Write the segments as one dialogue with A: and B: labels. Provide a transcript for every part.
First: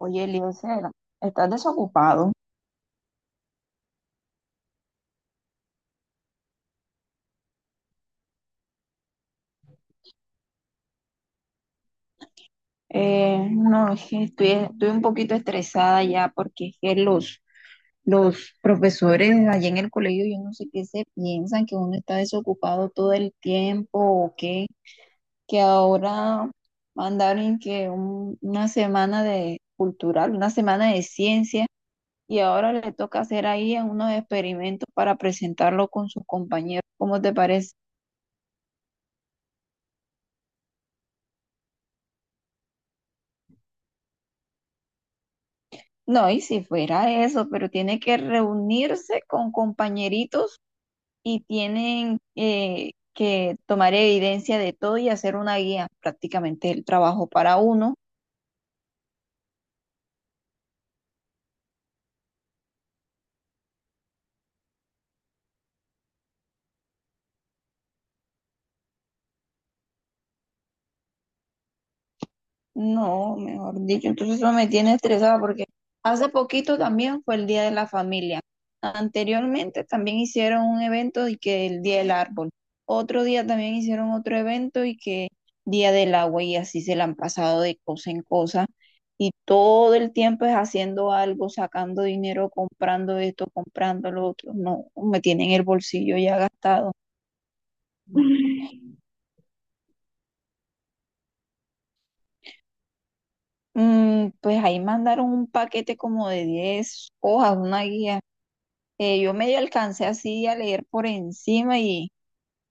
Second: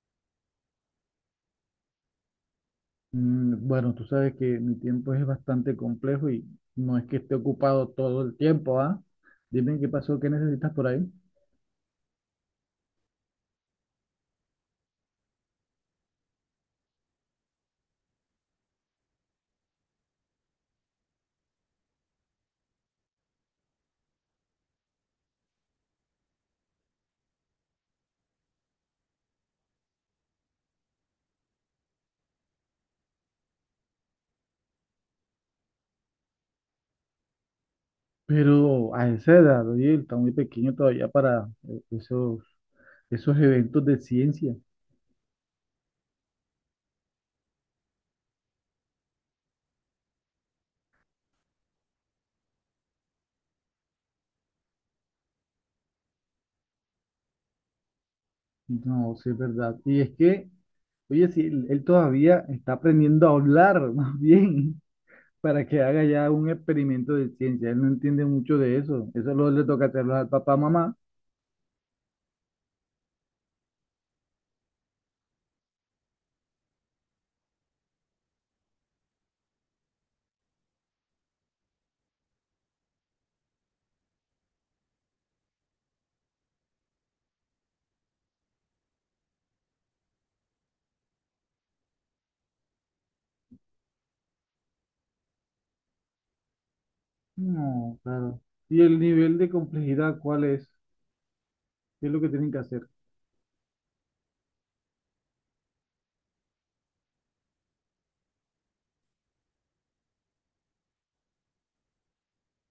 A: Oye, Eliezer, ¿estás desocupado?
B: Bueno, tú sabes que mi tiempo es bastante complejo y no es que esté ocupado todo el tiempo, ¿ah? Dime qué pasó, qué necesitas por ahí.
A: No, es que estoy un poquito estresada ya porque es que los profesores allá en el colegio, yo no sé qué se piensan, que uno está desocupado todo el tiempo o qué, que ahora mandaron que una semana de cultural, una semana de ciencia y ahora le toca hacer ahí unos experimentos para presentarlo con sus compañeros. ¿Cómo te parece?
B: Pero a esa edad, oye, está muy pequeño todavía para esos eventos de ciencia.
A: No, y si fuera eso, pero tiene que reunirse con compañeritos y tienen que tomar evidencia de todo y hacer una guía, prácticamente el trabajo para uno.
B: No, sí es verdad. Y es que, oye, si él todavía está aprendiendo a hablar, más bien, para que haga ya un experimento de ciencia. Él no entiende mucho de eso. Eso lo le toca hacerlo al papá, mamá.
A: No, mejor dicho, entonces eso me tiene estresada porque hace poquito también fue el Día de la Familia. Anteriormente también hicieron un evento y que el Día del Árbol. Otro día también hicieron otro evento y que Día del Agua y así se la han pasado de cosa en cosa. Y todo el tiempo es haciendo algo, sacando dinero, comprando esto, comprando lo otro. No, me tienen el bolsillo ya gastado.
B: No, claro. ¿Y el nivel de complejidad cuál es? ¿Qué es lo que tienen que hacer?
A: Mm, pues ahí mandaron un paquete como de 10 hojas, una guía. Yo medio alcancé así a leer por encima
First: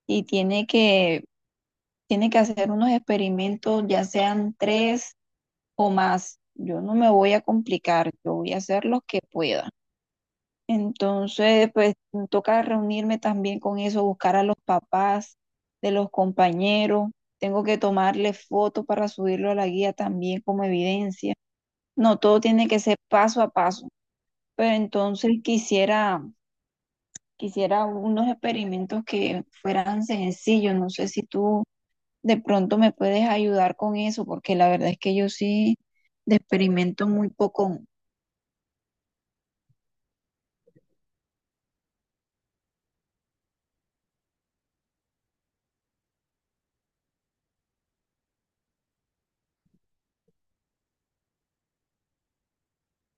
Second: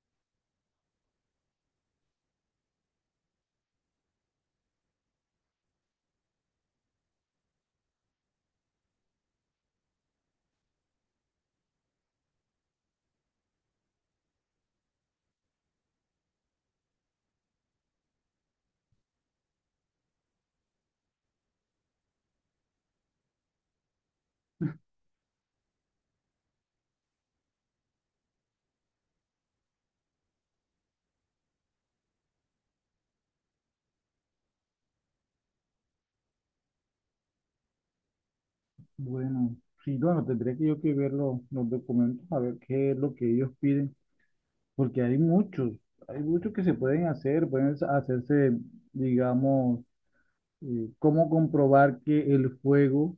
A: y tiene tiene que hacer unos experimentos, ya sean tres o más. Yo no me voy a complicar, yo voy a hacer los que pueda. Entonces, pues me toca reunirme también con eso, buscar a los papás de los compañeros. Tengo que tomarle fotos para subirlo a la guía también como evidencia. No, todo tiene que ser paso a paso. Pero entonces quisiera unos experimentos que fueran sencillos. No sé si tú de pronto me puedes ayudar con eso, porque la verdad es que yo sí de experimento muy poco.
B: Bueno, sí, bueno, tendría que yo que ver los documentos a ver qué es lo que ellos piden, porque hay muchos que se pueden hacer, pueden hacerse, digamos, cómo comprobar que el fuego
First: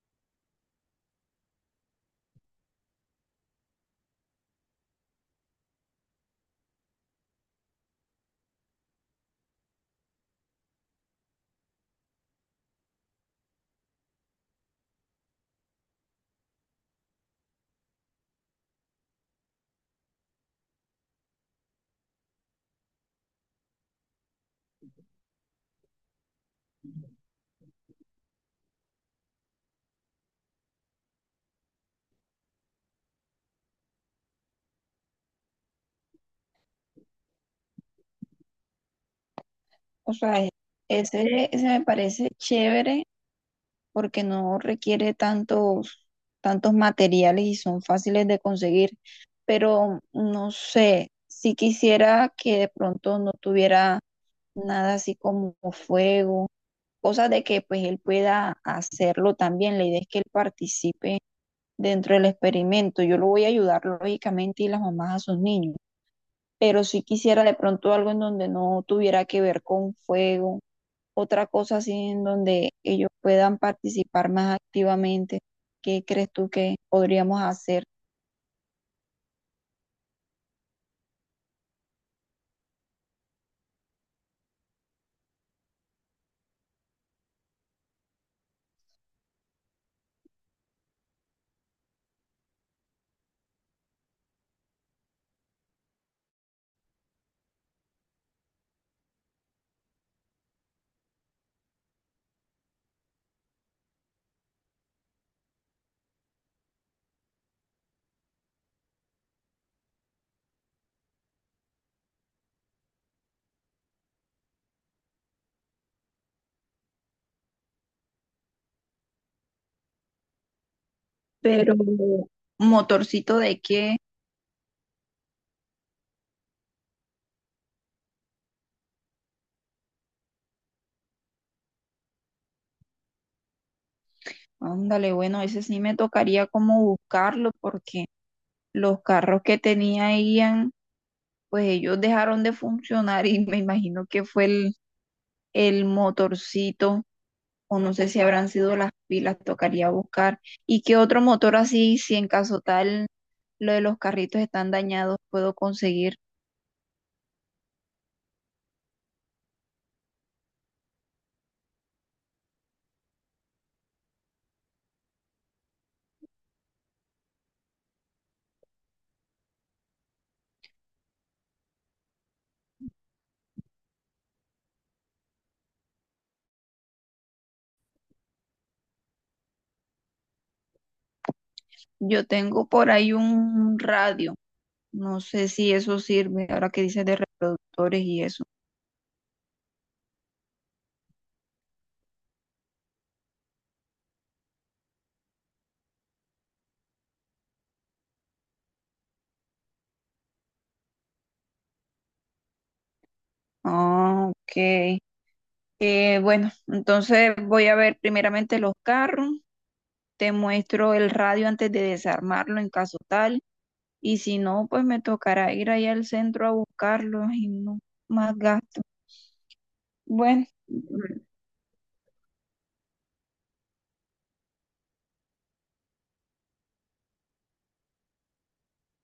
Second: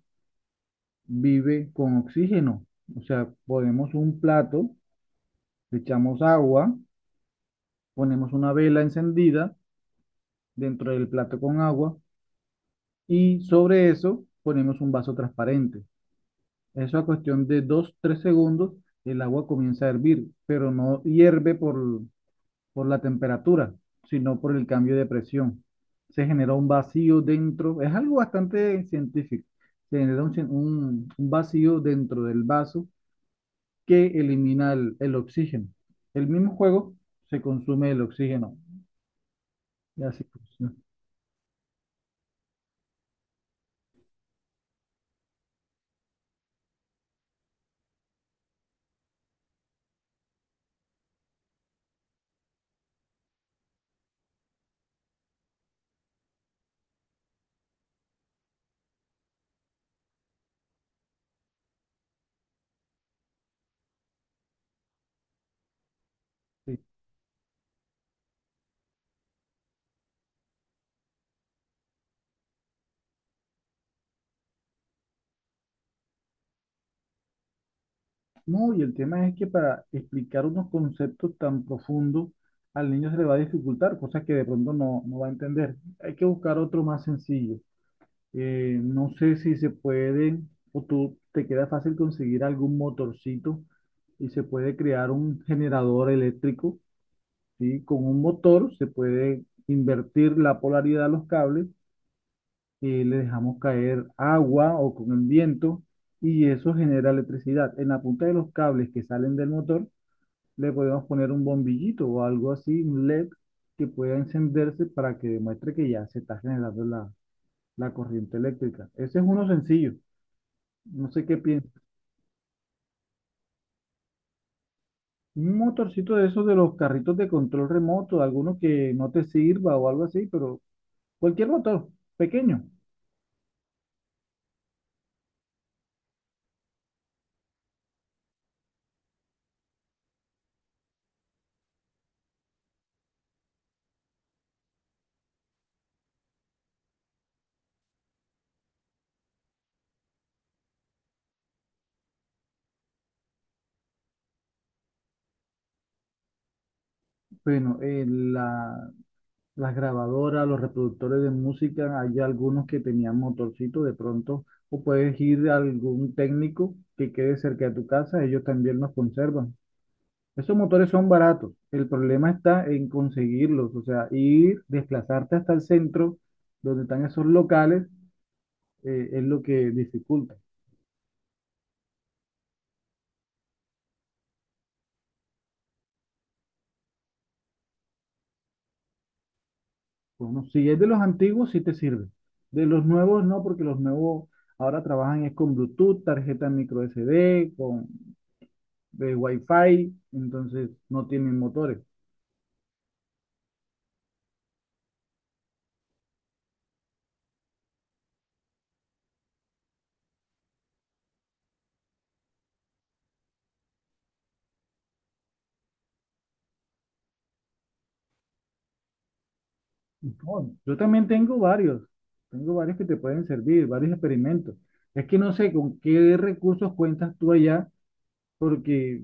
B: vive con oxígeno. O sea, ponemos un plato, le echamos agua, ponemos una vela encendida dentro del plato con agua. Y sobre eso ponemos un vaso transparente. Eso a cuestión de dos tres segundos, el agua comienza a hervir, pero no hierve por la temperatura, sino por el cambio de presión. Se genera un vacío dentro, es algo bastante científico. Se genera un vacío dentro del vaso que elimina el oxígeno. El mismo juego se consume el oxígeno. Y
A: O
B: así
A: sea,
B: funciona.
A: ese me parece chévere porque no requiere tantos materiales y son fáciles de conseguir. Pero no sé, si quisiera que de pronto no tuviera nada así como fuego, cosas de que pues él pueda hacerlo también. La idea es que él participe dentro del experimento. Yo lo voy a ayudar lógicamente y las mamás a sus niños,
B: Sí.
A: pero si quisiera de pronto algo en donde no tuviera que ver con fuego, otra cosa así en donde ellos puedan participar más activamente. ¿Qué crees tú que podríamos hacer?
B: No, y el tema es que para explicar unos conceptos tan profundos al niño se le va a dificultar, cosas que de pronto no va a entender. Hay que buscar otro más sencillo. No sé si se puede o tú te queda fácil conseguir algún motorcito y se puede crear un generador eléctrico, ¿sí? Con un motor se puede invertir la polaridad a los cables, le dejamos caer agua o con el viento y eso genera electricidad. En la punta de los cables que salen del motor le podemos poner un bombillito o algo así, un LED que pueda encenderse para que demuestre que ya se está generando la corriente eléctrica. Ese es uno sencillo. No sé qué
A: Pero
B: piensas.
A: motorcito de qué.
B: Un motorcito de esos de los carritos de control remoto, alguno que no te sirva o algo así, pero cualquier motor pequeño.
A: Ándale, bueno, ese sí me tocaría como buscarlo porque los carros que tenía Ian, pues ellos dejaron de funcionar y me imagino que fue el motorcito o no sé si habrán sido las pilas, tocaría buscar. ¿Y qué otro motor así, si en caso tal lo de los carritos están dañados, puedo conseguir?
B: Bueno, las grabadoras, los reproductores de música, hay algunos que tenían motorcito de pronto, o puedes ir a algún técnico que quede cerca de tu casa, ellos también los conservan. Esos motores son baratos. El problema está en conseguirlos, o sea, ir, desplazarte hasta el centro donde están esos locales, es lo que dificulta.
A: Yo tengo por ahí un radio, no sé si eso sirve ahora que dices de reproductores y eso.
B: Bueno, si es de los antiguos, sí te sirve. De los nuevos, no, porque los nuevos ahora trabajan es con Bluetooth, tarjeta micro SD, con Wi-Fi, entonces no tienen motores.
A: Ah, ok. Bueno, entonces voy a ver primeramente los carros. Te muestro el radio antes de desarmarlo en caso tal. Y si no, pues me tocará ir allá al centro a buscarlo y no más gasto. Bueno,
B: No, yo también tengo varios que te pueden servir, varios experimentos. Es que no sé con qué recursos cuentas tú allá porque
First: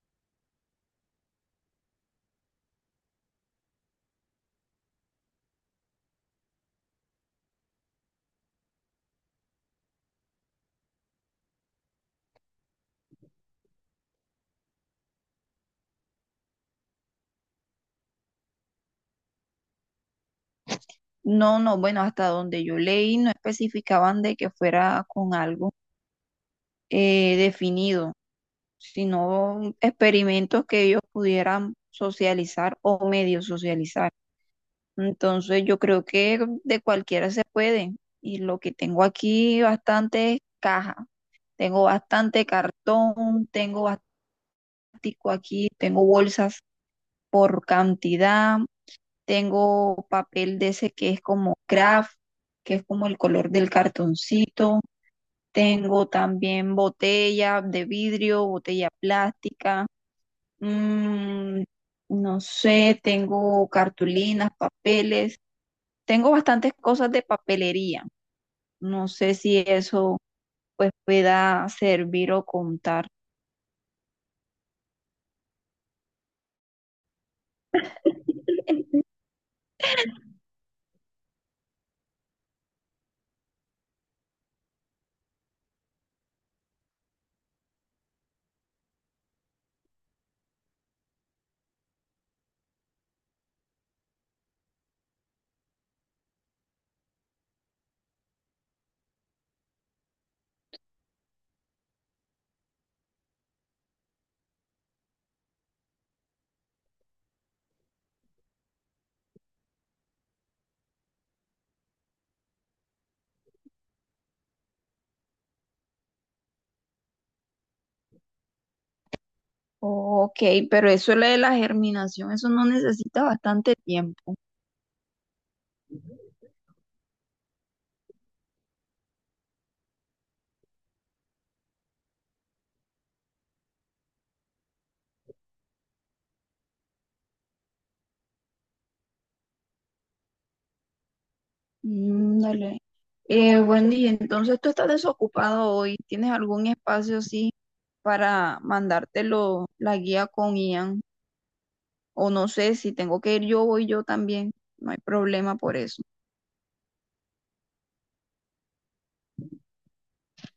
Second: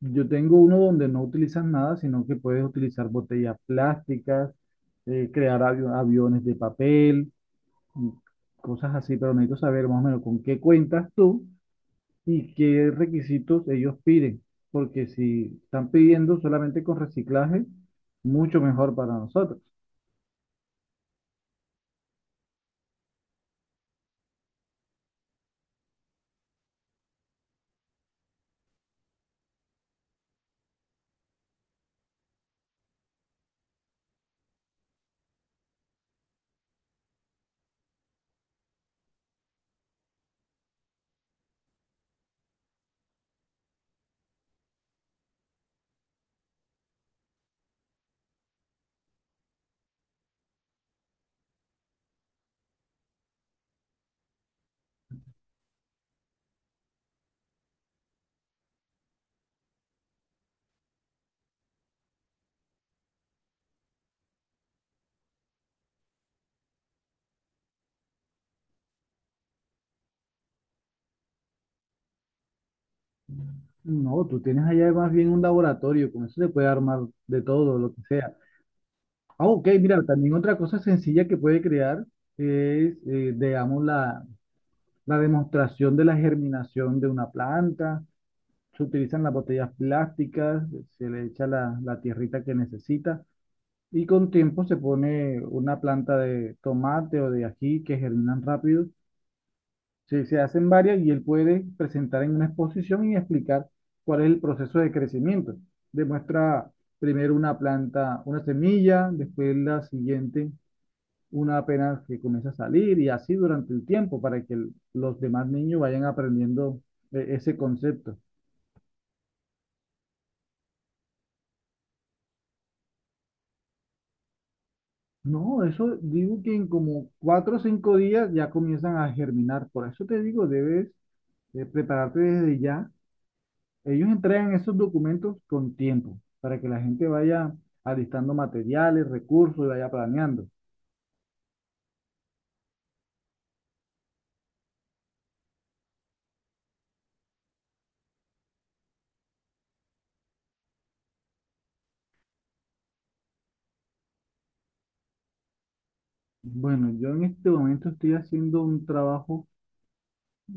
B: yo tengo uno donde no utilizas nada, sino que puedes utilizar botellas plásticas, aviones de papel, y cosas así, pero necesito saber más o menos con qué cuentas tú y qué requisitos ellos piden, porque si están pidiendo solamente con reciclaje, mucho mejor para nosotros.
A: no, no, bueno, hasta donde yo leí no especificaban de que fuera con algo definido, sino experimentos que ellos pudieran socializar o medio socializar. Entonces yo creo que de cualquiera se puede. Y lo que tengo aquí bastante es caja. Tengo bastante cartón, tengo plástico aquí, tengo bolsas por cantidad, tengo papel de ese que es como craft, que es como el color del cartoncito. Tengo también botella de vidrio, botella plástica. Mm, no sé, tengo cartulinas, papeles. Tengo bastantes cosas de papelería. No sé si eso pues pueda servir o contar.
B: No, tú tienes allá más bien un laboratorio, con eso se puede armar de todo, lo que sea. Ah, ok, mira, también otra cosa sencilla que puede crear es, la demostración de la germinación de una planta. Se utilizan las botellas plásticas, se le echa la tierrita que necesita y con tiempo se pone una planta de tomate o de ají que germinan rápido. Se hacen varias y él puede presentar en una exposición y explicar cuál es el proceso de crecimiento. Demuestra primero una planta, una semilla, después la siguiente una apenas que comienza a salir y así durante el tiempo para que los demás niños vayan aprendiendo ese concepto.
A: Ok, pero eso lo de la germinación, eso no necesita bastante tiempo.
B: No, eso digo que en como cuatro o cinco días ya comienzan a germinar. Por eso te digo, debes prepararte desde ya. Ellos entregan esos documentos con tiempo para que la gente vaya alistando materiales, recursos y vaya planeando.
A: Mm, dale. Wendy, entonces tú estás desocupado hoy. ¿Tienes algún espacio así para mandártelo la guía con Ian? O no sé, si tengo que ir yo, voy yo también. No hay problema por eso.
B: Bueno, yo en este momento estoy haciendo un trabajo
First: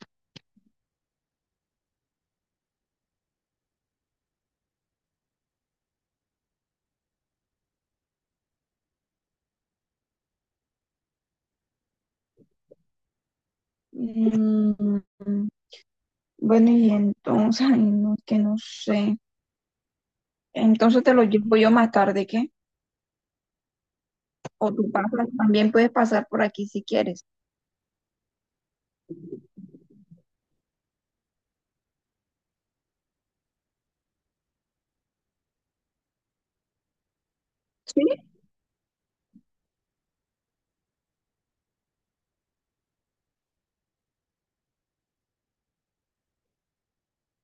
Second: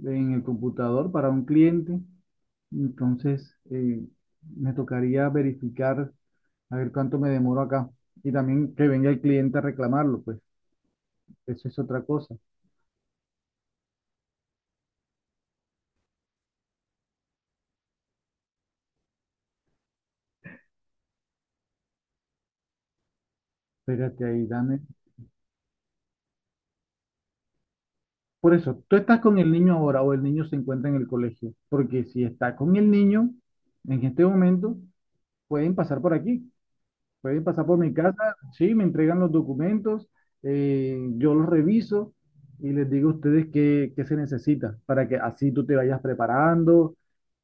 B: en el computador para un cliente. Entonces, me tocaría verificar a ver cuánto me demoro acá. Y también que venga el cliente a reclamarlo, pues eso es otra cosa.
A: Mm, bueno, y entonces, ay, no, que no sé. Entonces te lo llevo yo más tarde, ¿qué?
B: Espérate ahí,
A: O
B: dame.
A: tú pasas, también puedes pasar por aquí si quieres.
B: Por eso, tú estás con el niño ahora o el niño se encuentra en el colegio. Porque si está con el niño en este momento, pueden pasar por aquí. Pueden pasar por mi
A: Sí.
B: casa, sí, me entregan los documentos, yo los reviso y les digo a ustedes qué se necesita para que así tú te vayas preparando,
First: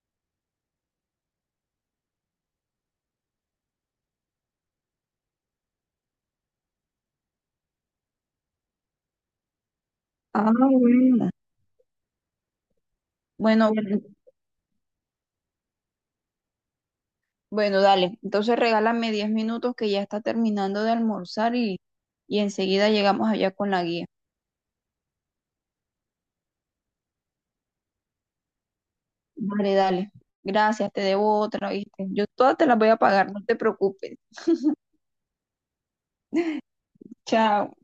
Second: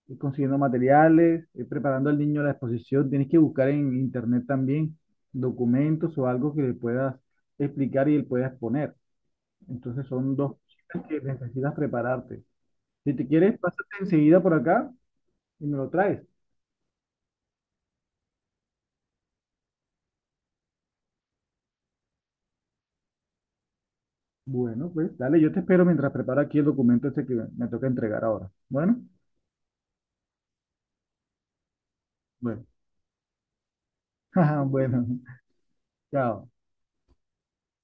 B: ir consiguiendo materiales, ir preparando al niño la exposición. Tienes que buscar en internet también documentos o algo que le puedas explicar y él pueda exponer. Entonces son
A: Ah,
B: dos cosas que
A: bueno.
B: necesitas prepararte. Si te quieres,
A: Bueno,
B: pásate
A: bueno,
B: enseguida por acá y me lo traes.
A: bueno, dale. Entonces regálame 10 minutos que ya está terminando de almorzar y enseguida llegamos allá con la guía.
B: Bueno, pues dale, yo te espero mientras preparo aquí el documento este que me toca entregar ahora. Bueno,
A: Dale, dale. Gracias, te debo otra, ¿viste? Yo todas te
B: bueno,
A: las voy a pagar, no te preocupes.
B: bueno, chao.
A: Chao.